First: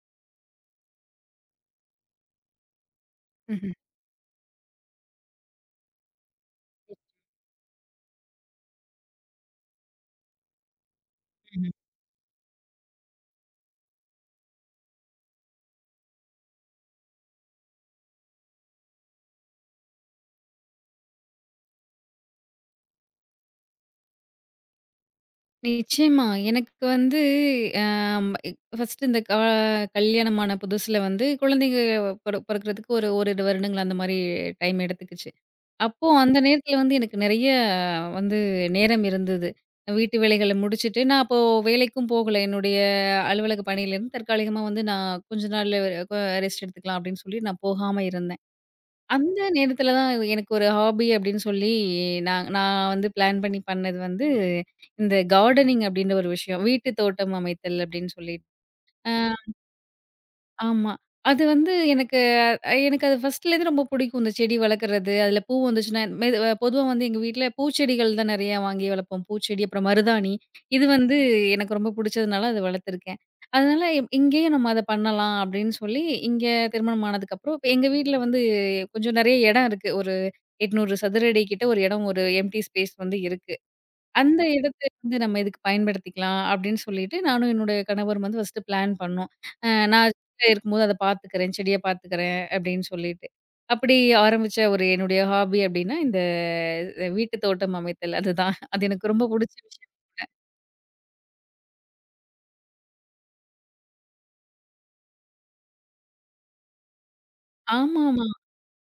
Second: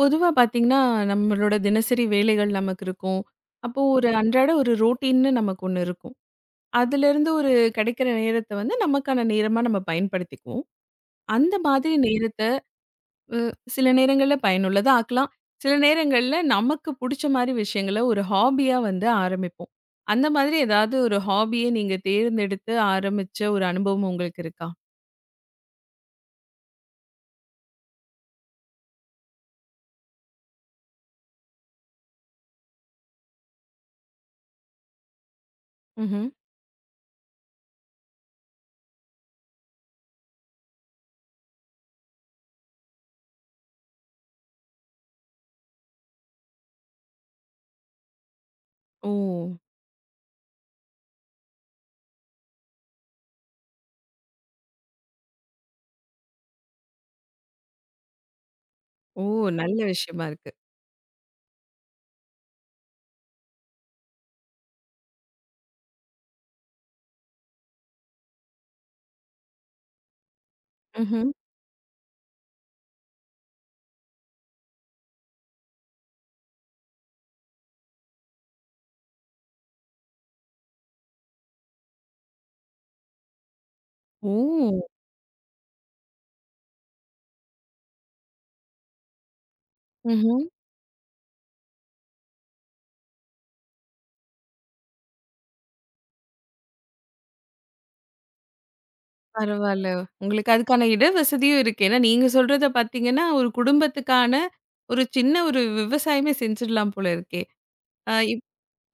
பொதுவா பார்த்தீங்கன்னா, நம்மளோட தினசரி வேலைகள் நமக்கு இருக்கும். ம்ஹ்ம். அப்போ ஒரு அன்றாட ஒரு ரொட்டீன்னு நமக்கு ஒண்ணு இருக்கும். அதுலேருந்து ஒரு கிடைக்கிற நேரத்த வந்து நமக்கான நேரமா நம்ம பயன்படுத்திக்குவோம். அந்த ம்ஹ்ம். மாதிரி நேரத்த அ சில நேரங்கள்ல பயனுள்ளதா ஆக்கலாம். சில நேரங்கள்ல நமக்கு புடிச்ச மாரி விஷயங்கள ஒரு ஹாபியா வந்து ஆரம்பிப்போம். அந்த மாதிரி ஏதாவது ஒரு ஹாபிய நீங்க தேர்ந்தெடுத்து ஆரம்பிச்ச ஒரு அனுபவம் உங்களுக்கு இருக்கா? நிச்சயமா. எனக்கு வந்து அம் ஃபர்ஸ்ட்டு இந்த கல்யாணமான புதுசுல வந்து குழந்தைங்க பொறக்கிறதுக்கு ஓரிரு வருடங்கள் அந்த மாரி டைம் எடுத்துக்கிச்சு. அப்போ ம்ஹ்ம். அந்த நேரத்துல வந்து எனக்கு நெறைய வந்து நேரம் இருந்தது. வீட்டு வேலைகள முடிச்சுட்டு நான் அப்போ வேலைக்கும் போகல. என்னுடைய அலுவலக பணியிலேருந்து தற்காலிகமா வந்து நான் கொஞ்ச நாள் அ கொ ரெஸ்ட் எடுத்துக்கலாம் அப்படின்னு சொல்லி நான் போகாம இருந்தேன். ஓ! அந்த நேரத்துல தான் எனக்கு ஒரு ஹாபி அப்படின்னு சொல்லி நான் நான் வந்து பிளான் பண்ணி பண்ணது வந்து இந்த கார்டனிங் அப்படின்ற ஒரு விஷயம். வீட்டு தோட்டம் அமைத்தல் அப்படின்னு சொல்லி. அ ஓ! நல்ல விஷயமா இருக்கு. ஆமா. அது வந்து எனக்கு அது ஃபர்ஸ்ட்லேருந்து ரொம்ப பிடிக்கும். இந்த செடி வளர்க்குறது, அதில பூ வந்துச்சுன்னா மெது பொதுவா வந்து எங்க வீட்ல பூச்செடிகள் தான் நிறையா வாங்கி வளர்ப்போம். பூச்செடி, அப்புறம் மருதாணி. இது வந்து ம்ஹ்ம். எனக்கு ரொம்ப பிடிச்சதுனால அத வளர்த்துருக்கேன். அதனால இங்கேயும் நம்ம அத பண்ணலாம் அப்படின்னு சொல்லி, இங்க திருமணம் ஆனதுக்கப்புறம் இப்ப எங்க வீட்ல வந்து கொஞ்சம் நிறைய இடம் இருக்கு. ஒரு 800 சதுர அடி கிட்ட ஒரு இடம், ஒரு எம்ப்டி ஸ்பேஸ் வந்து இருக்கு. ஓ! அந்த இடத்த வந்து நம்ம இதுக்கு பயன்படுத்திக்கலாம் அப்படின்னு சொல்லிட்டு, நானும் என்னுடைய கணவரும் வந்து ஃபர்ஸ்ட்டு பிளான் பண்ணோம். அ நான் ம்ஹ்ம். வீட்ல இருக்கும்போது அத பார்த்துக்கிறேன், செடிய பார்த்துக்கிறேன் அப்படின்னு சொல்லிட்டு. அப்படி ஆரம்பிச்ச ஒரு என்னுடைய ஹாபி அப்படின்னா, இந்த வீட்டு தோட்டம் அமைத்தல் அதுதான். அது எனக்கு ரொம்ப புடிச்ச விஷயம். பரவால்ல. உங்களுக்கு அதுக்கான இட வசதியும் இருக்கு. ஏன்னா நீங்க சொல்றத பார்த்தீங்கன்னா, ஒரு குடும்பத்துக்கான ஒரு சின்ன ஒரு விவசாயமே செஞ்சிடலாம் போல இருக்கே! அ ஆமாமா, இப்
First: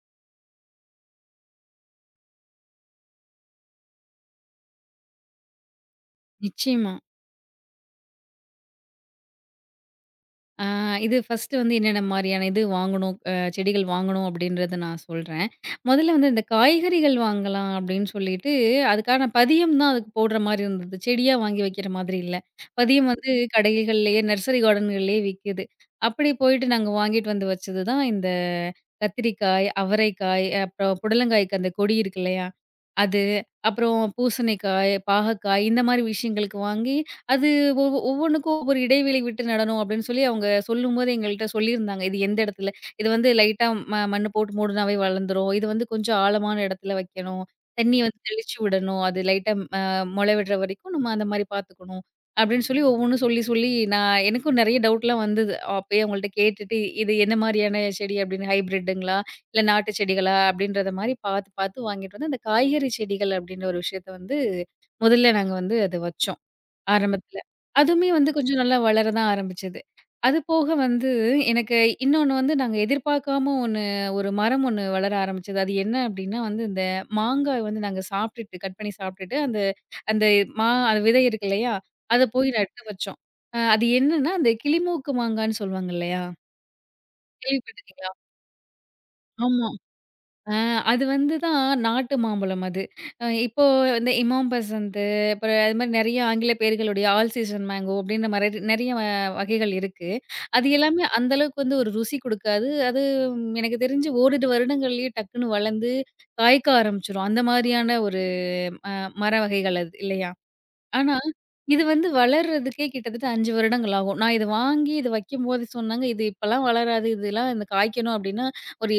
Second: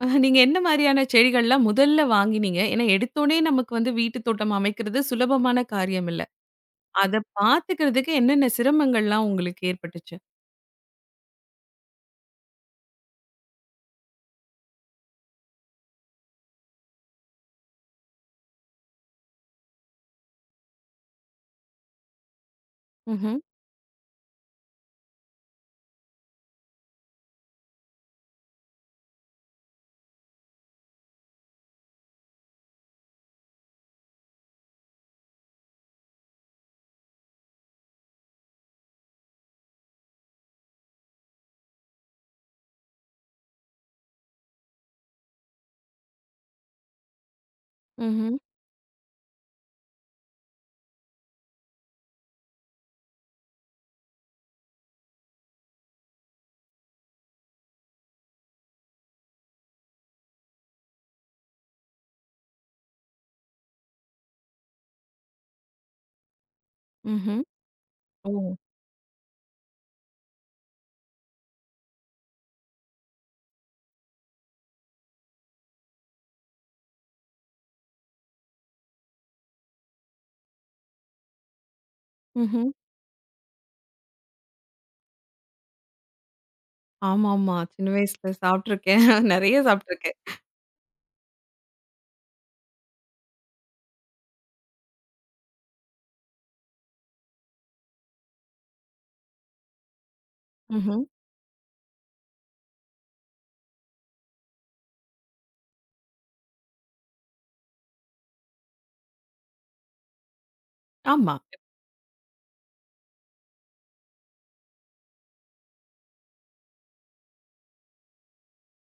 நீங்க என்ன மாரியான செடிகள்லாம் முதல்ல வாங்கினீங்க? ஏன்னா எடுத்தோனே நமக்கு வந்து வீட்டு தோட்டம் அமைக்கிறது சுலபமான காரியம் இல்ல. நிச்சயமா. அத பார்த்துக்கிறதுக்கு என்னென்ன சிரமங்கள்லாம் உங்களுக்கு ஏற்பட்டுச்சு? ஆ, இது ஃபர்ஸ்ட்டு வந்து என்னென்ன மாரியான இது வாங்கணும், செடிகள் வாங்கணும் அப்டின்றத நான் சொல்றேன். முதல்ல வந்து இந்த காய்கறிகள் வாங்கலாம் அப்டின்னு சொல்லிட்டு, அதுக்கான பதியம் தான் அதுக்கு போடுற மாரி இருந்தது. செடியா வாங்கி வைக்கிற மாதிரி இல்ல. பதியம் வந்து ம்ஹ்ம், கடைகள்லயே, நர்சரி கார்டன்கள்லயே விக்குது. அப்படி போயிட்டு நாங்க வாங்கிட்டு வந்து வச்சது தான் இந்த கத்திரிக்காய், அவரைக்காய், அப்புறம் புடலங்காய்க்கு அந்த கொடி இருக்கு இல்லையா? அது, அப்புறம் பூசணிக்காய், பாகக்காய் இந்த மாரி விஷயங்களுக்கு வாங்கி அது ஒவ்வொன்னுக்கும் ஒவ்வொரு இடைவெளி விட்டு நடணும் அப்படின்னு சொல்லி அவங்க சொல்லும்போது எங்கள்ட்ட சொல்லியிருந்தாங்க. இது எந்த இடத்துல, இது வந்து லைட்டா மண்ணு போட்டு மூடுனாவே வளர்ந்துரும். இது வந்து கொஞ்சம் ஆழமான இடத்துல வைக்கணும். தண்ணி வந்து ம்ஹ்ம், தெளிச்சு விடணும். அது லைட்டா அ மொள விடுற வரைக்கும் நம்ம அந்த மாரி பார்த்துக்கணும். அப்படின்னு சொல்லி ஒவ்வொன்னும் சொல்லி சொல்லி நான் எனக்கும் நெறைய டவுட்லாம் வந்தது. அப்பயே அவங்கள்ட்ட கேட்டுட்டு இது என்ன மாரியான செடி அப்படின்னு ஹைப்ரிட்டுங்களா? இல்ல நாட்டு செடிகளா? அப்படின்றத மாரி பார்த்து பார்த்து வாங்கிட்டு வந்து அந்த காய்கறி செடிகள் அப்படின்ற ஒரு விஷயத்த வந்து முதல்ல நாங்க வந்து அத வச்சோம். ஆரம்பத்துல. ம்ஹ்ம். அதுவுமே வந்து ஓ! கொஞ்சம் நல்லா வளர தான் ஆரம்பிச்சது. அது போக வந்து எனக்கு இன்னொன்னு வந்து நாங்க எதிர்பார்க்காம ஒண்ணு ஒரு மரம் ஒண்ணு வளர ஆரம்பிச்சது. அது என்ன அப்டின்னா வந்து இந்த மாங்காய் வந்து நாங்க சாப்ட்டுட்டு கட் பண்ணி சாப்ட்டுட்டு அந்த அந்த அந்த விதை இருக்கு இல்லையா? அத போய் ம்ஹ்ம். நட்டு வச்சோம். அது என்னன்னா அந்த கிளிமூக்கு மாங்கான்னு சொல்லுவாங்க இல்லையா? ஆமாமா. சின்ன கேள்விப்பட்டுருக்கீங்களா? வயசுல சாப்பிட்டுருக்கேன். நெறைய ஆமா. சாப்பிட்டுருக்கேன். ஆ அது வந்து தான் நாட்டு மாம்பழம் அது. இப்போ இந்த இமாம் பசந்த், அப்புறம் அது மாரி நெறைய ஆங்கில பெயர்களுடைய ஆல் சீசன் மேங்கோ அப்டின்ற மாரி நெறைய வகைகள் இருக்கு. அது ம்ஹ்ம். எல்லாமே அந்த அளவுக்கு வந்து ஒரு ருசி குடுக்காது. அது ம், எனக்கு தெரிஞ்சு ஓரிரு வருடங்கள்லயே டக்குன்னு வளர்ந்து, காய்க்க ஆரம்பிச்சுரும். அந்த மாரியான ஒரு மர வகைகள் அது இல்லையா? ஆனா, ஆமா. இது வந்து வளர்றதுக்கே கிட்டத்தட்ட 5 வருடங்கள் ஆகும். நான் இத வாங்கி இத வைக்கும்போது சொன்னாங்க, "இது இப்பலாம் வளராது. இதெல்லாம் இந்த காய்க்கணும் அப்டின்னா, ஒரு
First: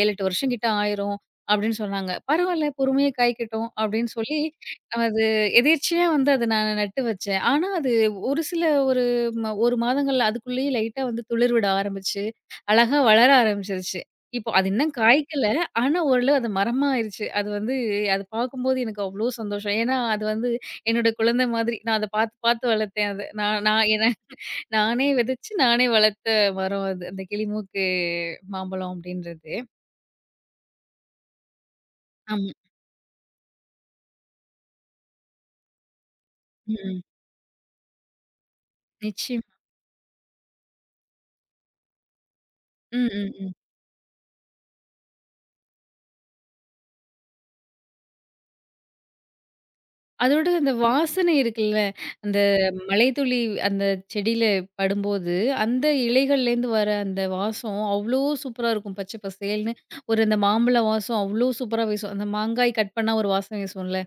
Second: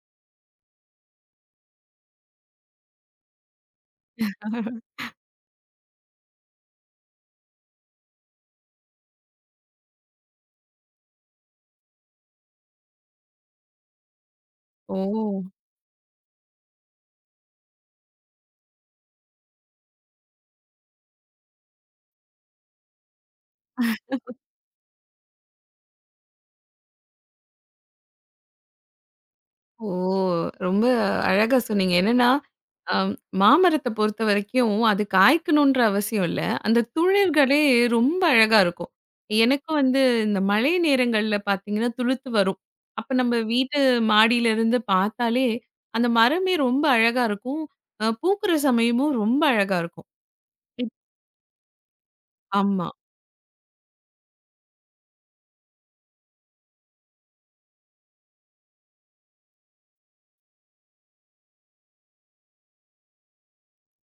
7, 8 வருஷம் கிட்ட ஆயிரும்." அப்படின்னு சொன்னாங்க. பரவால்ல பொறுமையா காய்க்கட்டும் அப்படின்னு சொல்லி, அது எதேர்ச்சையா வந்து அத நான் நட்டு வச்சேன். ஆனா, அது ஒரு சில ஒரு 1 மாதங்கள்ல அதுக்குள்ளேயே லைட்டா வந்து துளிர் விட ஆரம்பிச்சு, அழகா வளர ஆரம்பிச்சிருச்சு. இப்போ அது இன்னும் ஓ! காய்க்கல. ஆனா, ஓரளவு அது மரமா ஆயிருச்சு. அது வந்து அது பார்க்கும்போது எனக்கு அவ்ளோ சந்தோஷம். ஏன்னா, அது வந்து என்னோட குழந்தை மாதிரி. நான் அத பார்த்து, பார்த்து வளர்த்தேன் அத. நான் நான் என்ன நானே விதைச்சு, நானே வளர்த்த மரம் அது. அந்த கிளிமூக்கு மாம்பழம் அப்படின்றது. ஓ! ரொம்ப அழகா சொன்னீங்க. என்னன்னா, ஆமா. அம் மாமரத்த பொறுத்தவரைக்கும் அது காய்க்கணுன்ற அவசியம் இல்ல. அந்த ம். துளிர்களே ரொம்ப அழகா இருக்கும். நிச்சயமா. எனக்கும் வந்து இந்த மழை நேரங்கள்ல பார்த்தீங்கன்னா, துளுர்த்து வரும். ம், அப்ப ம், நம்ம ம். வீட்டு மாடியிலருந்து பார்த்தாலே, அந்த மரமே ரொம்ப அழகா இருக்கும். பூக்குற சமயமும் ரொம்ப அழகா இருக்கும். அதோட அந்த இப் வாசனை இருக்குல்ல, அந்த ஆமா. மழைத்துளி அந்த செடியில படும்போது, அந்த இலைகள்லேருந்து வர அந்த வாசம் அவ்ளோ சூப்பரா இருக்கும். பச்சை பசேல்னு ஒரு அந்த மாம்பழ வாசம் அவ்ளோ சூப்பரா வீசும். அந்த மாங்காய் கட் பண்ணா ஒரு வாசம் வீசும்ல.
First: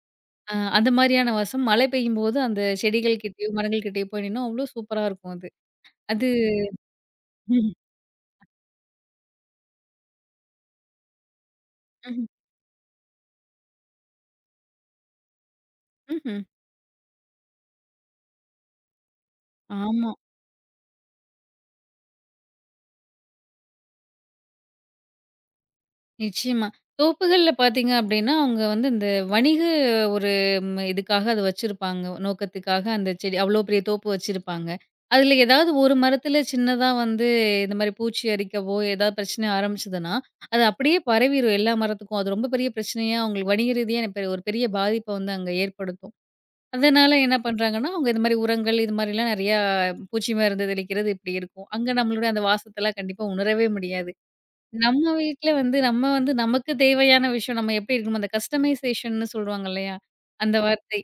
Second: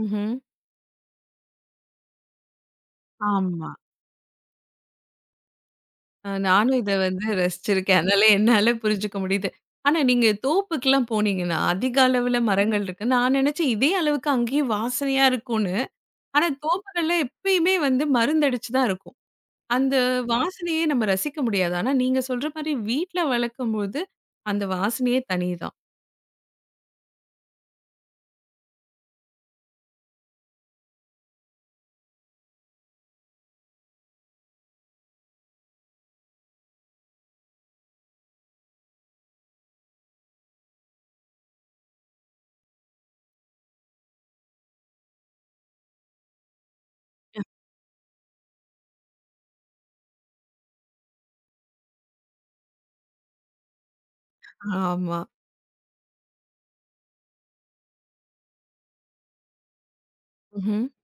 ம்ஹ்ம். அந்த மாரியான வாசம் மழை பெய்யும்போது அந்த செடிகள் கிட்டயோ, ஆமா. மரங்கள் கிட்டயோ போய் நின்னா, அவ்ளோ சூப்பரா இருக்கும் அது. அது நானும் இத வந்து ம்ஹ்ம். ரசிச்சிருக்கேன். அதனால என்னால புரிஞ்சுக்க முடியுது. ஆனா நீங்க தோப்புக்குலாம் போனீங்கன்னா, அதிக ம்ஹ்ம், அளவுல மரங்கள் இருக்கு. நான் நெனச்சேன் இதே அளவுக்கு அங்கேயும் வாசனையா இருக்கும்னு. ம்ஹ்ம். ஆனா தோப்புகள்ல எப்பயுமே வந்து மருந்தடிச்சு தான் இருக்கும். அந்த ஆமா. வாசனையே நம்ம ரசிக்க முடியாது. ஆனா நீங்க சொல்ற மாரி வீட்ல வளர்க்கும்போது, அந்த வாசனையே தனிதான். நிச்சயமா. தோப்புகள்ல பார்த்தீங்க அப்டின்னா, அவங்க வந்து இந்த வணிக ஒரு இதுக்காக அத வச்சிருப்பாங்க. நோக்கத்துக்காக அந்த செடி அவ்ளோ பெரிய தோப்பு வச்சிருப்பாங்க. அதுல ஏதாவது ஒரு மரத்துல சின்னதா வந்து இந்த மாரி பூச்சி அரிக்கவோ, ஏதாவது பிரச்சனை ஆரம்பிச்சதுன்னா, அது அப்படியே பரவிரும் எல்லா மரத்துக்கும். அது ரொம்ப பெரிய பிரச்சனையா அவங்களுக்கு வணிக ரீதியா ஒரு பெரிய பாதிப்ப வந்து அங்க ஏற்படுத்தும். அதனால என்ன பண்றாங்கன்னா, அவங்க இது மாரி உரங்கள், இது மாரிலாம் நெறையா பூச்சி மருந்து தெளிக்கிறது இப்டி இருக்கும். அங்க நம்மளுடைய அந்த வாசத்தலாம் கண்டிப்பா உணரவே முடியாது. நம்ம ஆமா. வீட்ல வந்து நம்ம வந்து நமக்கு தேவையான விஷயம் நம்ம எப்டி இருக்கணுமோ அந்த கஸ்டமைசேஷன்னு சொல்லுவாங்க இல்லையா? அந்த ம்ஹ்ம். வார்த்தை.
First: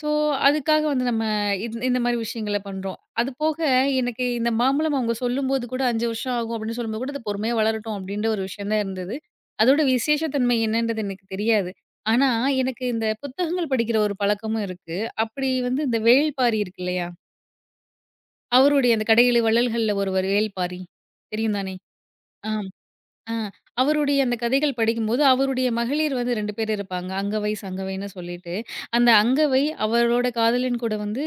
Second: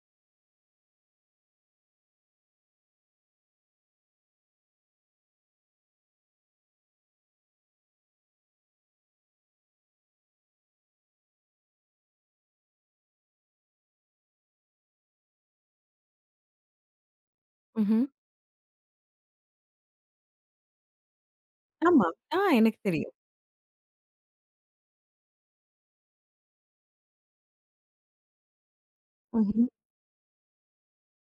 ஸோ, அதுக்காக வந்து நம்ம இந்த மாரி விஷயங்கள பண்றோம். அதுபோக எனக்கு இந்த மாம்பழம் அவங்க சொல்லும்போது கூட 5 வருஷம் ஆகும் அப்படின்னு சொல்லும்போது கூட, அது பொறுமையா வளரட்டும் அப்படின்ற ஒரு விஷயம் தான் இருந்தது. அதோட விசேஷத்தன்மை என்னன்றது எனக்கு தெரியாது. ஆனா, எனக்கு இந்த புத்தகங்கள் படிக்கிற ஒரு பழக்கமும் இருக்கு. அப்படி வந்து இந்த வேள்பாரி இருக்கு இல்லையா? ம்ஹ்ம். அவருடைய அந்த கடையில வள்ளல்கள்ல ஒருவர் வேள்பாரி. தெரியும் தானே? ஆமா. ஆ ஆ. எனக்கு தெரியும். ஆ. அவருடைய அந்த கதைகள் படிக்கும்போது, அவருடைய மகளிர் வந்து 2 பேர் இருப்பாங்க. அங்கவை, சங்கவைன்னு சொல்லிட்டு. அந்த அங்கவை ம்ஹ்ம். அவரோட காதலன் கூட வந்து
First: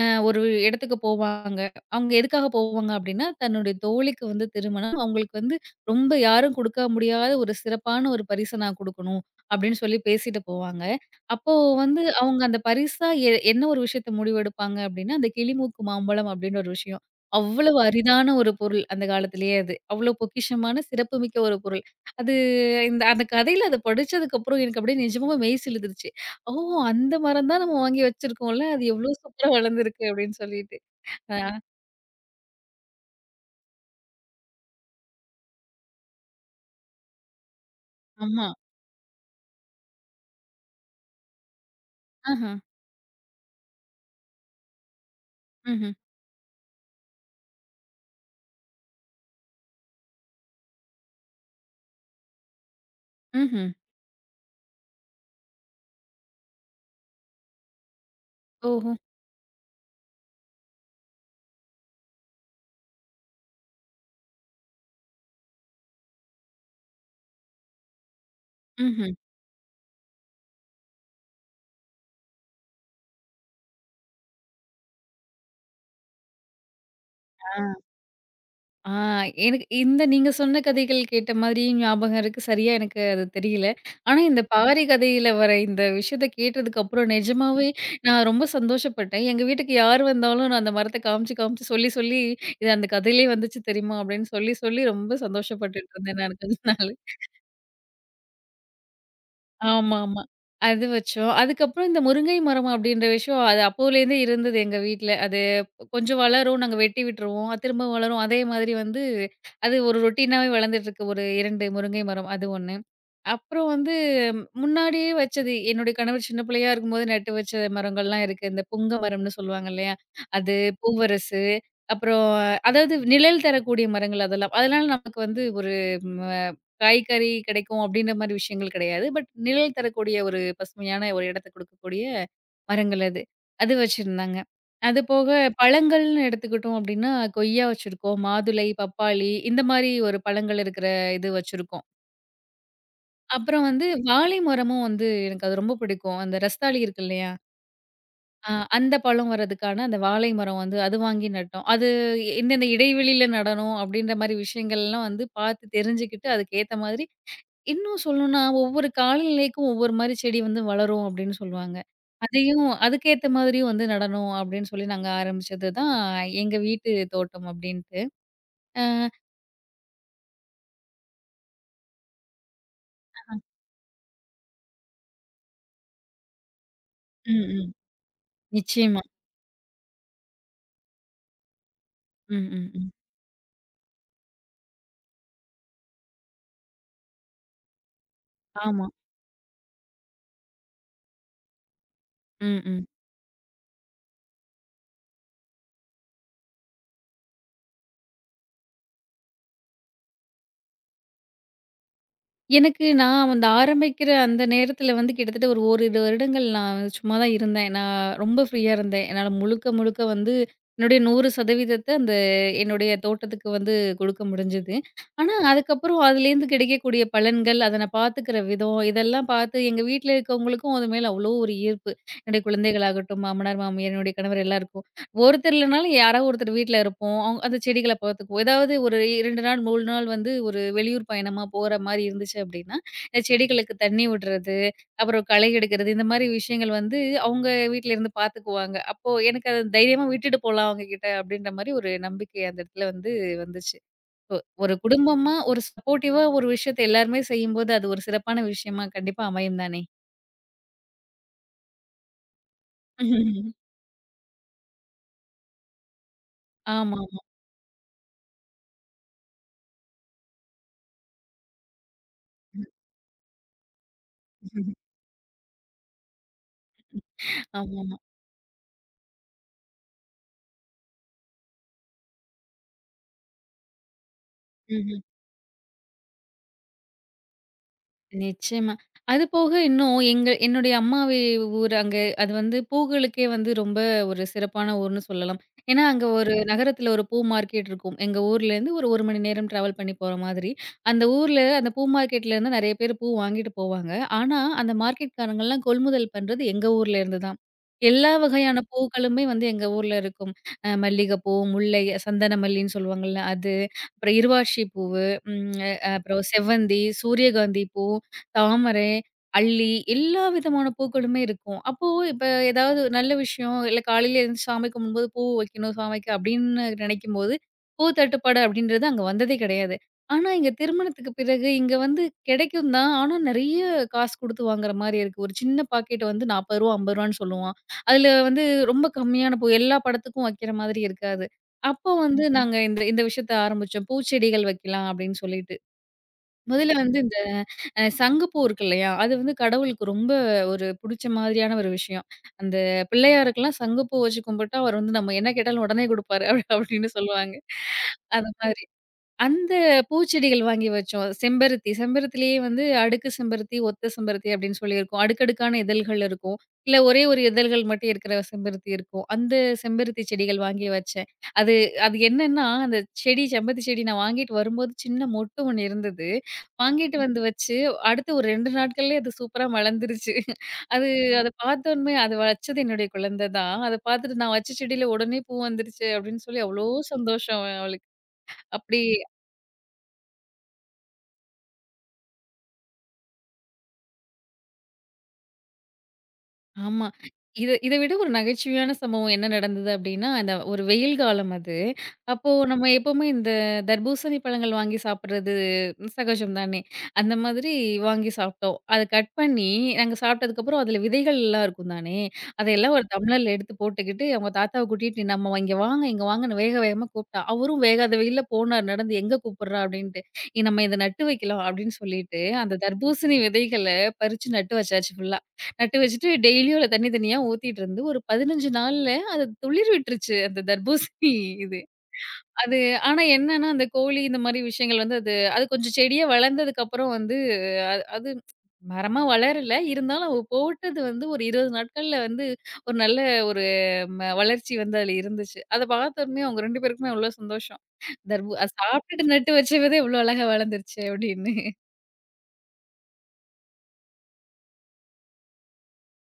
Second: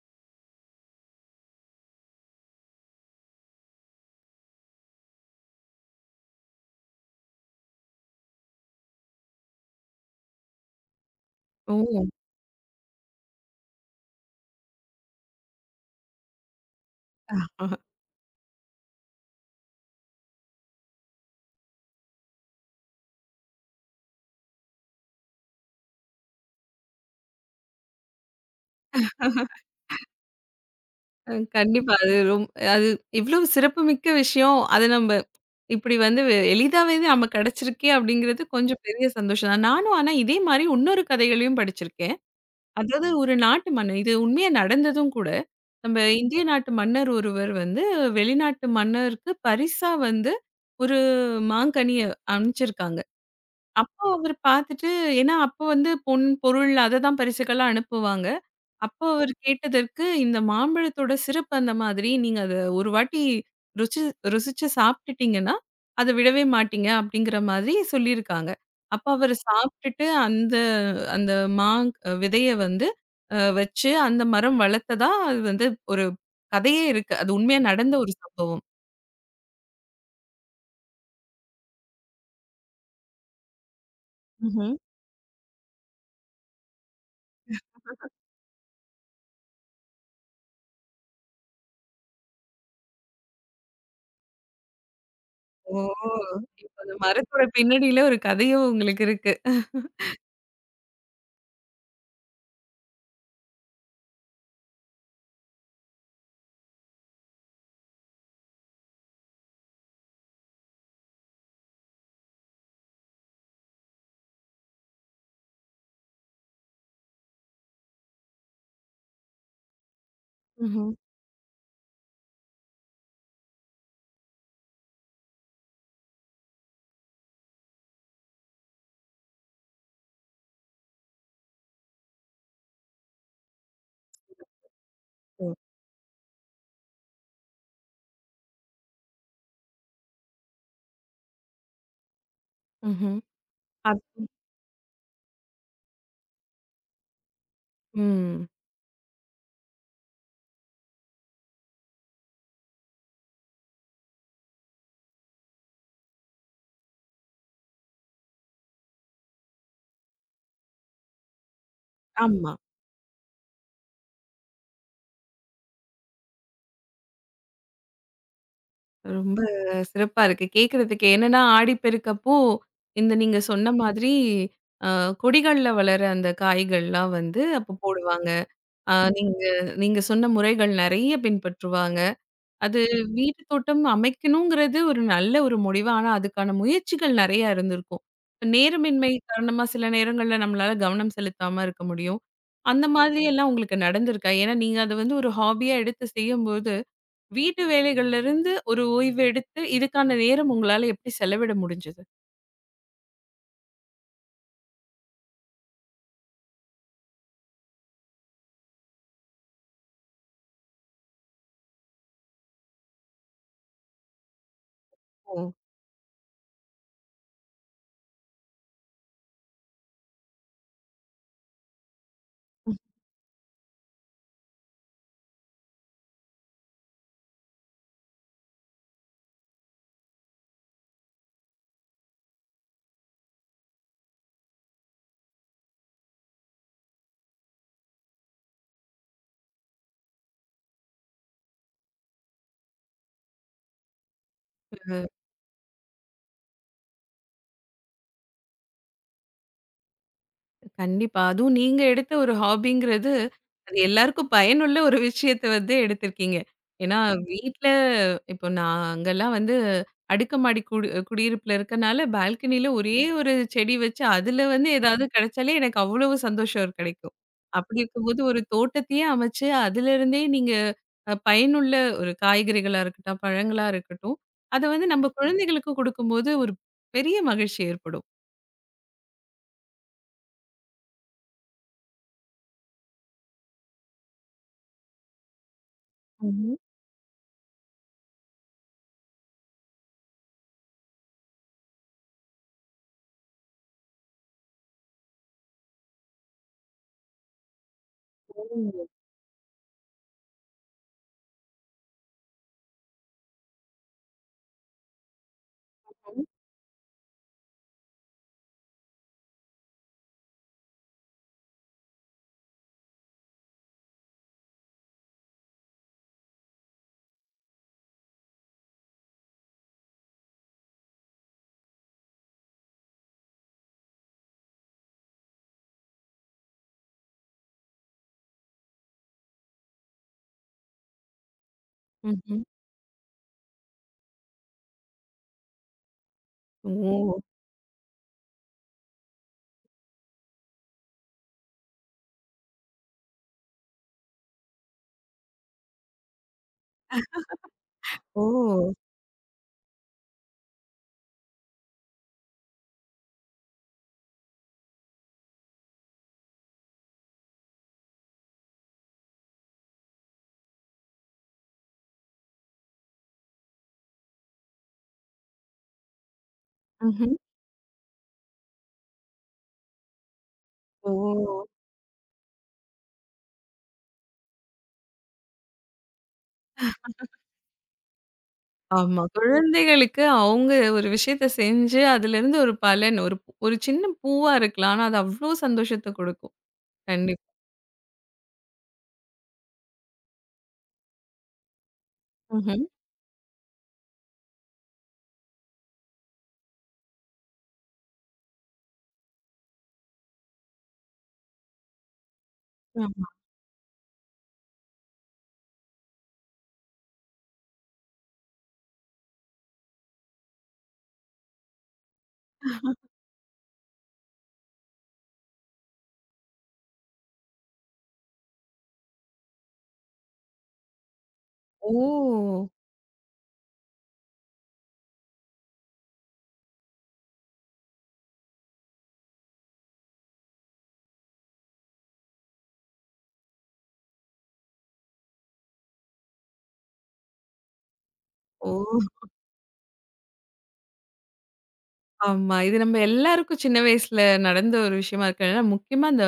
அ ஒரு இடத்துக்கு போவாங்க. அவங்க எதுக்காக போவாங்க அப்டின்னா, தன்னுடைய தோழிக்கு வந்து திருமணம். அவங்களுக்கு வந்து ரொம்ப யாரும் குடுக்க முடியாத ஒரு சிறப்பான ஒரு பரிச நான் குடுக்கணும் அப்டின்னு சொல்லி பேசிட்டு போவாங்க. அப்போ ஓ! வந்து அவங்க அந்த பரிசா என்ன ஒரு விஷயத்த முடிவெடுப்பாங்க அப்டின்னா, அந்த கிளிமூக்கு மாம்பழம் அப்டின்னு ஒரு விஷயம். அவ்வளவு அரிதான ஒரு பொருள் அந்த காலத்திலேயே அது. அவ்வளோ பொக்கிஷமான சிறப்புமிக்க ஒரு பொருள். அது அந்த கதையில அத படிச்சதுக்கப்புறம் எனக்கு அப்படியே நிஜமாவே மெய் சிலுத்துருச்சு. ஓ! அந்த மரம் தான் நம்ம வாங்கி வச்சிருக்கோம்ல. அது எவ்வளோ சூப்பரா வளர்ந்திருக்கு அப்படின்னு சொல்லிட்டு. அ கண்டிப்பா. அது எவ்ளோ சிறப்புமிக்க விஷயம். அத நம்ப இப்படி வந்து எளிதாவே நமக்கு கிடைச்சிருக்கே அப்படிங்கிறது ஆமா. கொஞ்சம் பெரிய சந்தோஷம் தான். நானும் ஆனா இதே மாரி இன்னொரு கதைகளையும் படிச்சிருக்கேன். ஆஹ. அதாவது ஒரு நாட்டு மன்னன் இது உண்மையா நடந்ததும் கூட. ம்ஹ்ம். நம்ம இந்திய நாட்டு மன்னர் ஒருவர் வந்து வெளிநாட்டு மன்னருக்கு பரிசா வந்து ஒரு மாங்கனிய அனுப்பிச்சிருக்காங்க. ம்ஹ்ம். ம்ஹ்ம். அப்போ அவர் பார்த்துட்டு ஏன்னா அப்போ வந்து பொன் பொருள் அததான் பரிசுகளா அனுப்புவாங்க. ஓஹோ! அப்போ அவரு கேட்டதற்கு, இந்த மாம்பழத்தோட சிறப்பு அந்த மாதிரி, நீங்க அத ஒரு வாட்டி ருசி ருசிச்சு சாப்பிட்டுட்டீங்கன்னா, அத விடவே மாட்டீங்க அப்படிங்கிற மாதிரி சொல்லியிருக்காங்க. அப்ப ம்ஹ்ம். அவரு சாப்பிட்டுட்டு அந்த அந்த மா விதைய வந்து வச்சு அந்த மரம் வளர்த்ததா அது வந்து ஒரு கதையே இருக்கு. அது ஆ. உண்மையா நடந்த ஒரு சம்பவம். ஆ எனக்கு இந்த நீங்க சொன்ன கதைகள் கேட்ட மாதிரியும் ஞாபகம் இருக்கு. சரியா எனக்கு அது தெரியல. ஆனா, இந்த ம்ஹ்ம். பாரி கதையில வர இந்த விஷயத்த கேட்டதுக்கு அப்புறம் நிஜமாவே நான் ரொம்ப சந்தோஷப்பட்டேன். எங்க வீட்டுக்கு யார் வந்தாலும் நான் அந்த மரத்த காமிச்சு, காமிச்சு சொல்லி, சொல்லி "இது அந்த கதையிலே வந்துச்சு தெரியுமா?" அப்படின்னு சொல்லி, சொல்லி ரொம்ப ஓ! சந்தோஷப்பட்டுட்டு இருந்தேன் நான் கொஞ்ச இப்ப நாள். அந்த மரத்தோட பின்னணியில ஒரு கதையும் உங்களுக்கு இருக்கு. ஆமாமா. அது வச்சோம். அதுக்கப்புறம் இந்த முருங்கை மரம் அப்படின்ற விஷயம் அது அப்போலேருந்தே இருந்தது எங்க வீட்ல. அது கொஞ்சம் வளரும், நாங்க வெட்டி விட்டுருவோம். அது திரும்ப வளரும். அதே மாதிரி வந்து அது ஒரு ரொட்டீனாவே வளர்ந்துட்டுருக்கு. ஒரு 2 முருங்கை மரம் அது 1. அப்புறம் வந்து ம், முன்னாடியே வச்சது, என்னுடைய கணவர் சின்ன பிள்ளையா இருக்கும்போது நட்டு வச்ச மரங்கள்லாம் இருக்கு. இந்த புங்க மரம்னு சொல்லுவாங்க இல்லையா? அது, ம்ஹ்ம். பூவரசு, அப்புறம் அதாவது நிழல் தரக்கூடிய மரங்கள் அதெல்லாம். அதனால நமக்கு வந்து ஒரு ம காய்கறி கிடைக்கும் அப்படின்ற மாரி விஷயங்கள் கிடையாது. பட் நிழல் தரக்கூடிய ஒரு பசுமையான ஒரு இடத்த குடுக்கக்கூடிய மரங்கள் அது. அது வச்சிருந்தாங்க. அது போக ஓ! பழங்கள்னு எடுத்துக்கிட்டோம் அப்படின்னா, கொய்யா வச்சிருக்கோம், மாதுளை, பப்பாளி இந்த மாரி ஒரு பழங்கள் இருக்கிற இது வச்சிருக்கோம். ம்ஹ்ம். அப்புறம் வந்து அது வாழை மரமும் வந்து எனக்கு அது ரொம்ப பிடிக்கும். அந்த ரஸ்தாளி இருக்கு இல்லையா? ம். அ அந்த பழம் வரதுக்கான அந்த வாழை மரம் வந்து அது வாங்கி நட்டோம். அது எந்தெந்த இடைவெளியில நடணும் அப்டின்ற மாரி விஷயங்கள்லாம் வந்து பார்த்து தெரிஞ்சுக்கிட்டு, அதுக்கு ஏத்த மாதிரி இன்னும் சொல்லணும்னா, ஒவ்வொரு காலநிலைக்கும் ஒவ்வொரு மாரி செடி வந்து வளரும் அப்டின்னு சொல்லுவாங்க. ஆமா. அதையும் அதுக்கேத்த மாதிரியும் வந்து நடணும் அப்டின்னு சொல்லி நாங்க ஆரம்பிச்சது தான் எங்க வீட்டு தோட்டம் அப்டின்ட்டு. அ ரொம்ப சிறப்பா இருக்கு. கேட்கறதுக்கு என்னன்னா, ஆடிப்பெருக்கப்போ, இந்த நீங்க சொன்ன மாதிரி அ கொடிகள்ல வளர அந்த காய்கள்லாம் வந்து ம், ம். அப்ப போடுவாங்க. நிச்சயமா. நீங்க நீங்க சொன்ன முறைகள் நெறைய பின்பற்றுவாங்க. ம், ம், அது ம். வீட்டு தோட்டம் அமைக்கணுங்கிறது ஒரு நல்ல ஒரு முடிவு. ஆனா, அதுக்கான முயற்சிகள் நெறையா இருந்திருக்கும். இப்ப ஆமா. நேரமின்மை காரணமா சில நேரங்கள்ல நம்மளால கவனம் செலுத்தாம இருக்க முடியும். ம், அந்த ம். மாதிரி எல்லாம் உங்களுக்கு நடந்திருக்கா? ஏன்னா, நீங்க அத வந்து ஒரு ஹாபியா எடுத்து செய்யும்போது வீட்டு வேலைகள்ல இருந்து ஒரு ஓய்வு எடுத்து, இதுக்கான நேரம் உங்களால எப்படி செலவிட முடிஞ்சது? எனக்கு நான் அந்த ஆரம்பிக்கிற அந்த நேரத்துல வந்து கிட்டத்தட்ட ஒரு ஓரிரு வருடங்கள் நான் வந்து சும்மா தான் இருந்தேன். நான் ரொம்ப ஃப்ரீயா இருந்தேன். என்னால முழுக்க, முழுக்க வந்து என்னுடைய 100% அந்த என்னுடைய தோட்டத்துக்கு வந்து கொடுக்க முடிஞ்சது. ஆனா, ஓ! அதுக்கப்புறம் அதுலேருந்து கிடைக்கக்கூடிய பலன்கள், அத நான் பார்த்துக்கிற விதம், இதெல்லாம் பார்த்து எங்க வீட்ல இருக்கவங்களுக்கும் அது மேல அவ்வளோ ஒரு ஈர்ப்பு. என்னுடைய குழந்தைகளாகட்டும், மாமனார், மாமியார், என்னுடைய கணவர் எல்லாருக்கும். ஒருத்தர் இல்லனாலும் யாரோ ஒருத்தர் வீட்ல இருப்போம். அந்த செடிகள பார்த்துக்குவோம். ஏதாவது ஒரு 2 நாள், 3 நாள் வந்து ஒரு வெளியூர் பயணமா போற மாரி இருந்துச்சு அப்டின்னா, இந்த செடிகளுக்கு தண்ணி விடுறது, அப்புறம் களை எடுக்கிறது இந்த மாரி விஷயங்கள் வந்து அவுங்க வீட்ல இருந்து பார்த்துக்குவாங்க. அப்போ எனக்கு அது தைரியமா விட்டுட்டு போலாம் அவங்ககிட்ட அப்டின்ற மாரி ஒரு நம்பிக்கை அந்த இடத்துல வந்து வந்துச்சு. ஒரு குடும்பமா, ஒரு சப்போர்ட்டிவா ஒரு விஷயத்த எல்லாருமே செய்யும்போது அது ஒரு சிறப்பான விஷயமா கண்டிப்பா அமையும் தானே! கண்டிப்பா. அதுவும் நீங்க எடுத்த ஒரு ஹாபிங்கிறது, அது எல்லாருக்கும் பயனுள்ள ஒரு விஷயத்த வந்து எடுத்திருக்கீங்க. ஏன்னா ஆமாமா. வீட்ல இப்போ நாங்கலாம் வந்து அடுக்குமாடி குடியிருப்புல இருக்கனால, பால்கனில ஒரே ஒரு செடி வச்சு, அதுல வந்து ஏதாவது கிடைச்சாலே எனக்கு அவ்வளவு சந்தோஷம் கிடைக்கும். அப்படி ஆமாமா. ம்ஹ்ம். இருக்கும்போது ஒரு தோட்டத்தையே அமைச்சு, அதிலிருந்தே நீங்க பயனுள்ள ஒரு காய்கறிகளா இருக்கட்டும், பழங்களா இருக்கட்டும், அத வந்து நம்ம குழந்தைகளுக்கு குடுக்கும்போது ஒரு பெரிய மகிழ்ச்சி ஏற்படும். நிச்சயமா. அது போக இன்னும் எங்க என்னுடைய அம்மாவி ஊர் அங்க அது வந்து பூக்களுக்கே வந்து ரொம்ப ஒரு சிறப்பான ஊர்ன்னு சொல்லலாம். ஏன்னா, அங்க ஒரு ம். ம்ஹ்ம். நகரத்துல ஒரு பூ மார்க்கெட் இருக்கும். எங்க ஊர்லேருந்து ஒரு 1 மணி நேரம் டிராவல் பண்ணி போற மாதிரி. அந்த ஊர்ல அந்த பூ மார்க்கெட்லேருந்து நெறைய பேர் பூ வாங்கிட்டு போவாங்க. ஆனா, அந்த மார்க்கெட்காரங்கலாம் கொள்முதல் பண்றது எங்க ஊர்லேருந்து தான். எல்லா வகையான பூக்களுமே வந்து எங்க ஊர்ல இருக்கும். மல்லிகைப்பூ, முல்லை, சந்தன மல்லின்னு சொல்லுவாங்கல்ல அது, அப்புறம் இருவாட்சி பூவு, ம் அ அப்புறம் செவ்வந்தி, சூரியகாந்தி பூ தாமரை, அல்லி எல்லா விதமான பூக்களுமே இருக்கும். அப்போ இப்ப ஏதாவது ஒரு நல்ல விஷயம், இல்ல காலையில எழுந்து சாமி கும்பிடும்போது பூ வைக்கணும் சாமிக்கு அப்படின்னு நினைக்கும்போது, பூ தட்டுப்பாடு அப்படின்றது அங்க வந்ததே கிடையாது. ஆனா, இங்க திருமணத்துக்கு பிறகு இங்க வந்து கிடைக்கும் தான். ஆனா, நெறைய காசு குடுத்து வாங்குற மாரி இருக்கு. ஒரு சின்ன பாக்கெட் வந்து ரூ. 40, ரூ. 50ன்னு சொல்லுவான். அதுல வந்து ரொம்ப கம்மியான பூ எல்லா படத்துக்கும் வைக்கிற மாதிரி இருக்காது. அப்போ வந்து ம்ஹ்ம். நாங்க இந்த இந்த விஷயத்த ஆரம்பிச்சோம். பூச்செடிகள் வைக்கலாம் அப்படின்னு சொல்லிட்டு. முதல்ல வந்து இந்த ஓ! சங்குப்பூ இருக்கு இல்லையா? அது வந்து கடவுளுக்கு ரொம்ப ஒரு புடிச்ச மாதிரியான ஒரு விஷயம். அந்த பிள்ளையாருக்கெல்லாம் சங்குப்பூ வச்சு கும்பிட்டா, அவர் வந்து நம்ம என்ன கேட்டாலும் உடனே குடுப்பாரு. அப்படின்னு சொல்லுவாங்க. அது மாதிரி. ஓ! அந்த பூச்செடிகள் வாங்கி வச்சோம். செம்பருத்தி, செம்பருத்திலேயே வந்து அடுக்கு செம்பருத்தி, ஒத்த செம்பருத்தி அப்படின்னு சொல்லி இருக்கும். அடுக்கடுக்கான இதழ்கள் இருக்கும். இல்ல ஒரே ஒரு இதழ்கள் மட்டும் இருக்கிற செம்பருத்தி இருக்கும். அந்த செம்பருத்தி செடிகள் வாங்கி வச்சேன். அது அது என்னன்னா, அந்த செடி செம்பருத்தி செடி நான் வாங்கிட்டு வரும்போது சின்ன மொட்டு ஒண்ணு இருந்தது. வாங்கிட்டு ம். ம்ஹ்ம். வந்து வச்சு, அடுத்து ஒரு 2 நாட்கள்லயே அது சூப்பரா வளர்ந்துருச்சு. அது ஓ! ம். அத பார்த்தோனமே அது வச்சது என்னுடைய குழந்தை தான். அத பார்த்துட்டு நான் வச்ச செடியில உடனே பூ வந்துருச்சு அப்படின்னு சொல்லி அவ்ளோ சந்தோஷம் அவளுக்கு. அப்படி ஆமா. குழந்தைகளுக்கு அவங்க ஒரு விஷயத்த செஞ்சு, அதுலேருந்து ஒரு பலன் ஒரு ஒரு சின்ன பூவா இருக்கலாம். ஆனா, அது அவ்ளோ சந்தோஷத்த குடுக்கும். ஆமா. கண்டிப்பா. இத இத விட ஒரு நகைச்சுவையான சம்பவம் என்ன நடந்தது அப்டின்னா, அந்த ஒரு வெயில் காலம் அது. அப்போ நம்ம ம்ஹ்ம். எப்பவுமே இந்த தர்பூசணி பழங்கள் வாங்கி சாப்பிடுறது சகஜம் தானே! அந்த மாதிரி வாங்கி சாப்பிட்டோம். அத கட் பண்ணி நாங்க சாப்பிட்டதுக்கப்புறம் அதில விதைகள் எல்லாம் இருக்கும் தானே! அதையெல்லாம் ஒரு ஆமா. டம்ளர்ல எடுத்து போட்டுக்கிட்டு, அவங்க தாத்தாவ கூட்டிட்டு நம்ம "இங்க வாங்க, இங்க வாங்கன்னு" வேக வேகமா கூப்பிட்டா. அவரும் வேகாத வெயில்ல போனாரு நடந்து. "எங்க கூப்பிடுறா?" அப்டின்ட்டு. "நம்ம இத நட்டு வைக்கலாம்" அப்டின்னு சொல்லிட்டு, அந்த தர்பூசணி விதைகள பறிச்சு நட்டு வச்சாச்சு ஃபுல்லா. நட்டு வச்சுட்டு டெய்லியும் அத தண்ணி தண்ணியா ஊத்திட்டு இருந்து, ஒரு 15 நாள்ல அது துளிர் விட்டுருச்சு. அந்த தர்பூசணி இது. ஓ! அது ஆனா என்னன்னா, அந்த கோழி இந்த மாரி விஷயங்கள் வந்து அது அது கொஞ்சம் செடியா வளர்ந்ததுக்கப்புறம் வந்து அது அது மரமா வளரல. இருந்தாலும் அவ போட்டது வந்து ஒரு 20 நாட்கள்ல வந்து ஒரு நல்ல ஒரு வளர்ச்சி வந்து அதுல இருந்துச்சு. அத பார்த்தோனே அவங்க 2 பேருக்குமே அவ்ளோ சந்தோஷம். அது ஓ! சாப்பிட்டுட்டு நட்டு வச்ச வித இவ்ளோ அழகா வளர்ந்துருச்சே! அப்படின்னு. ஆமா. இது நம்ம எல்லாருக்கும் சின்ன வயசுல நடந்த ஒரு விஷயமா இருக்கிறதுனால, முக்கியமா அந்த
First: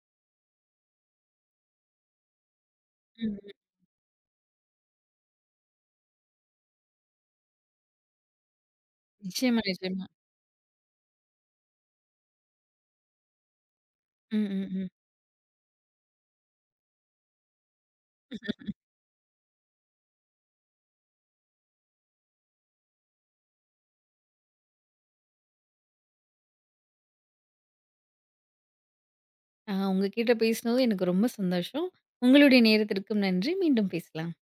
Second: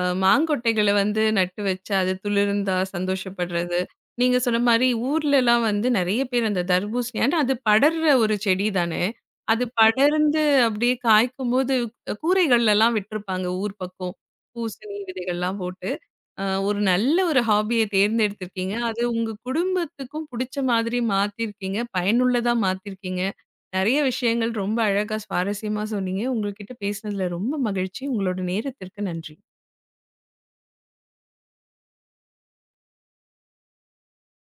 மாங்கொட்டைகள வந்து நட்டு வச்சு, அது துளிர்ந்தா ம். ம். சந்தோஷப்படுறது. நீங்க சொன்ன மாரி ஊர்லலாம் வந்து நெறைய பேர் அந்த தர்பூசணி ஏன்னா அது படர்ற ஒரு செடி தானே. நிச்சயமா, அது நிச்சயமா. படர்ந்து அப்படியே காய்க்கும்போது கூரைகள்லலாம் விட்டுருப்பாங்க ஊர் பக்கம். ம், ம், ம். பூசணி விதைகள்லாம் போட்டு. ஒரு நல்ல ஒரு ஹாபிய தேர்ந்தெடுத்திருக்கீங்க. அது உங்க குடும்பத்துக்கும் புடிச்ச மாதிரி மாத்திருக்கீங்க. பயனுள்ளதா மாத்திருக்கீங்க. நெறைய விஷயங்கள் ரொம்ப அழகா சுவாரஸ்யமா சொன்னீங்க. உங்ககிட்ட பேசினதுல ரொம்ப மகிழ்ச்சி. உங்களோட நேரத்திற்கு நன்றி. ஆ உங்ககிட்ட பேசினதும் எனக்கு ரொம்ப சந்தோஷம். உங்களுடைய நேரத்திற்கும் நன்றி. மீண்டும் பேசலாம்.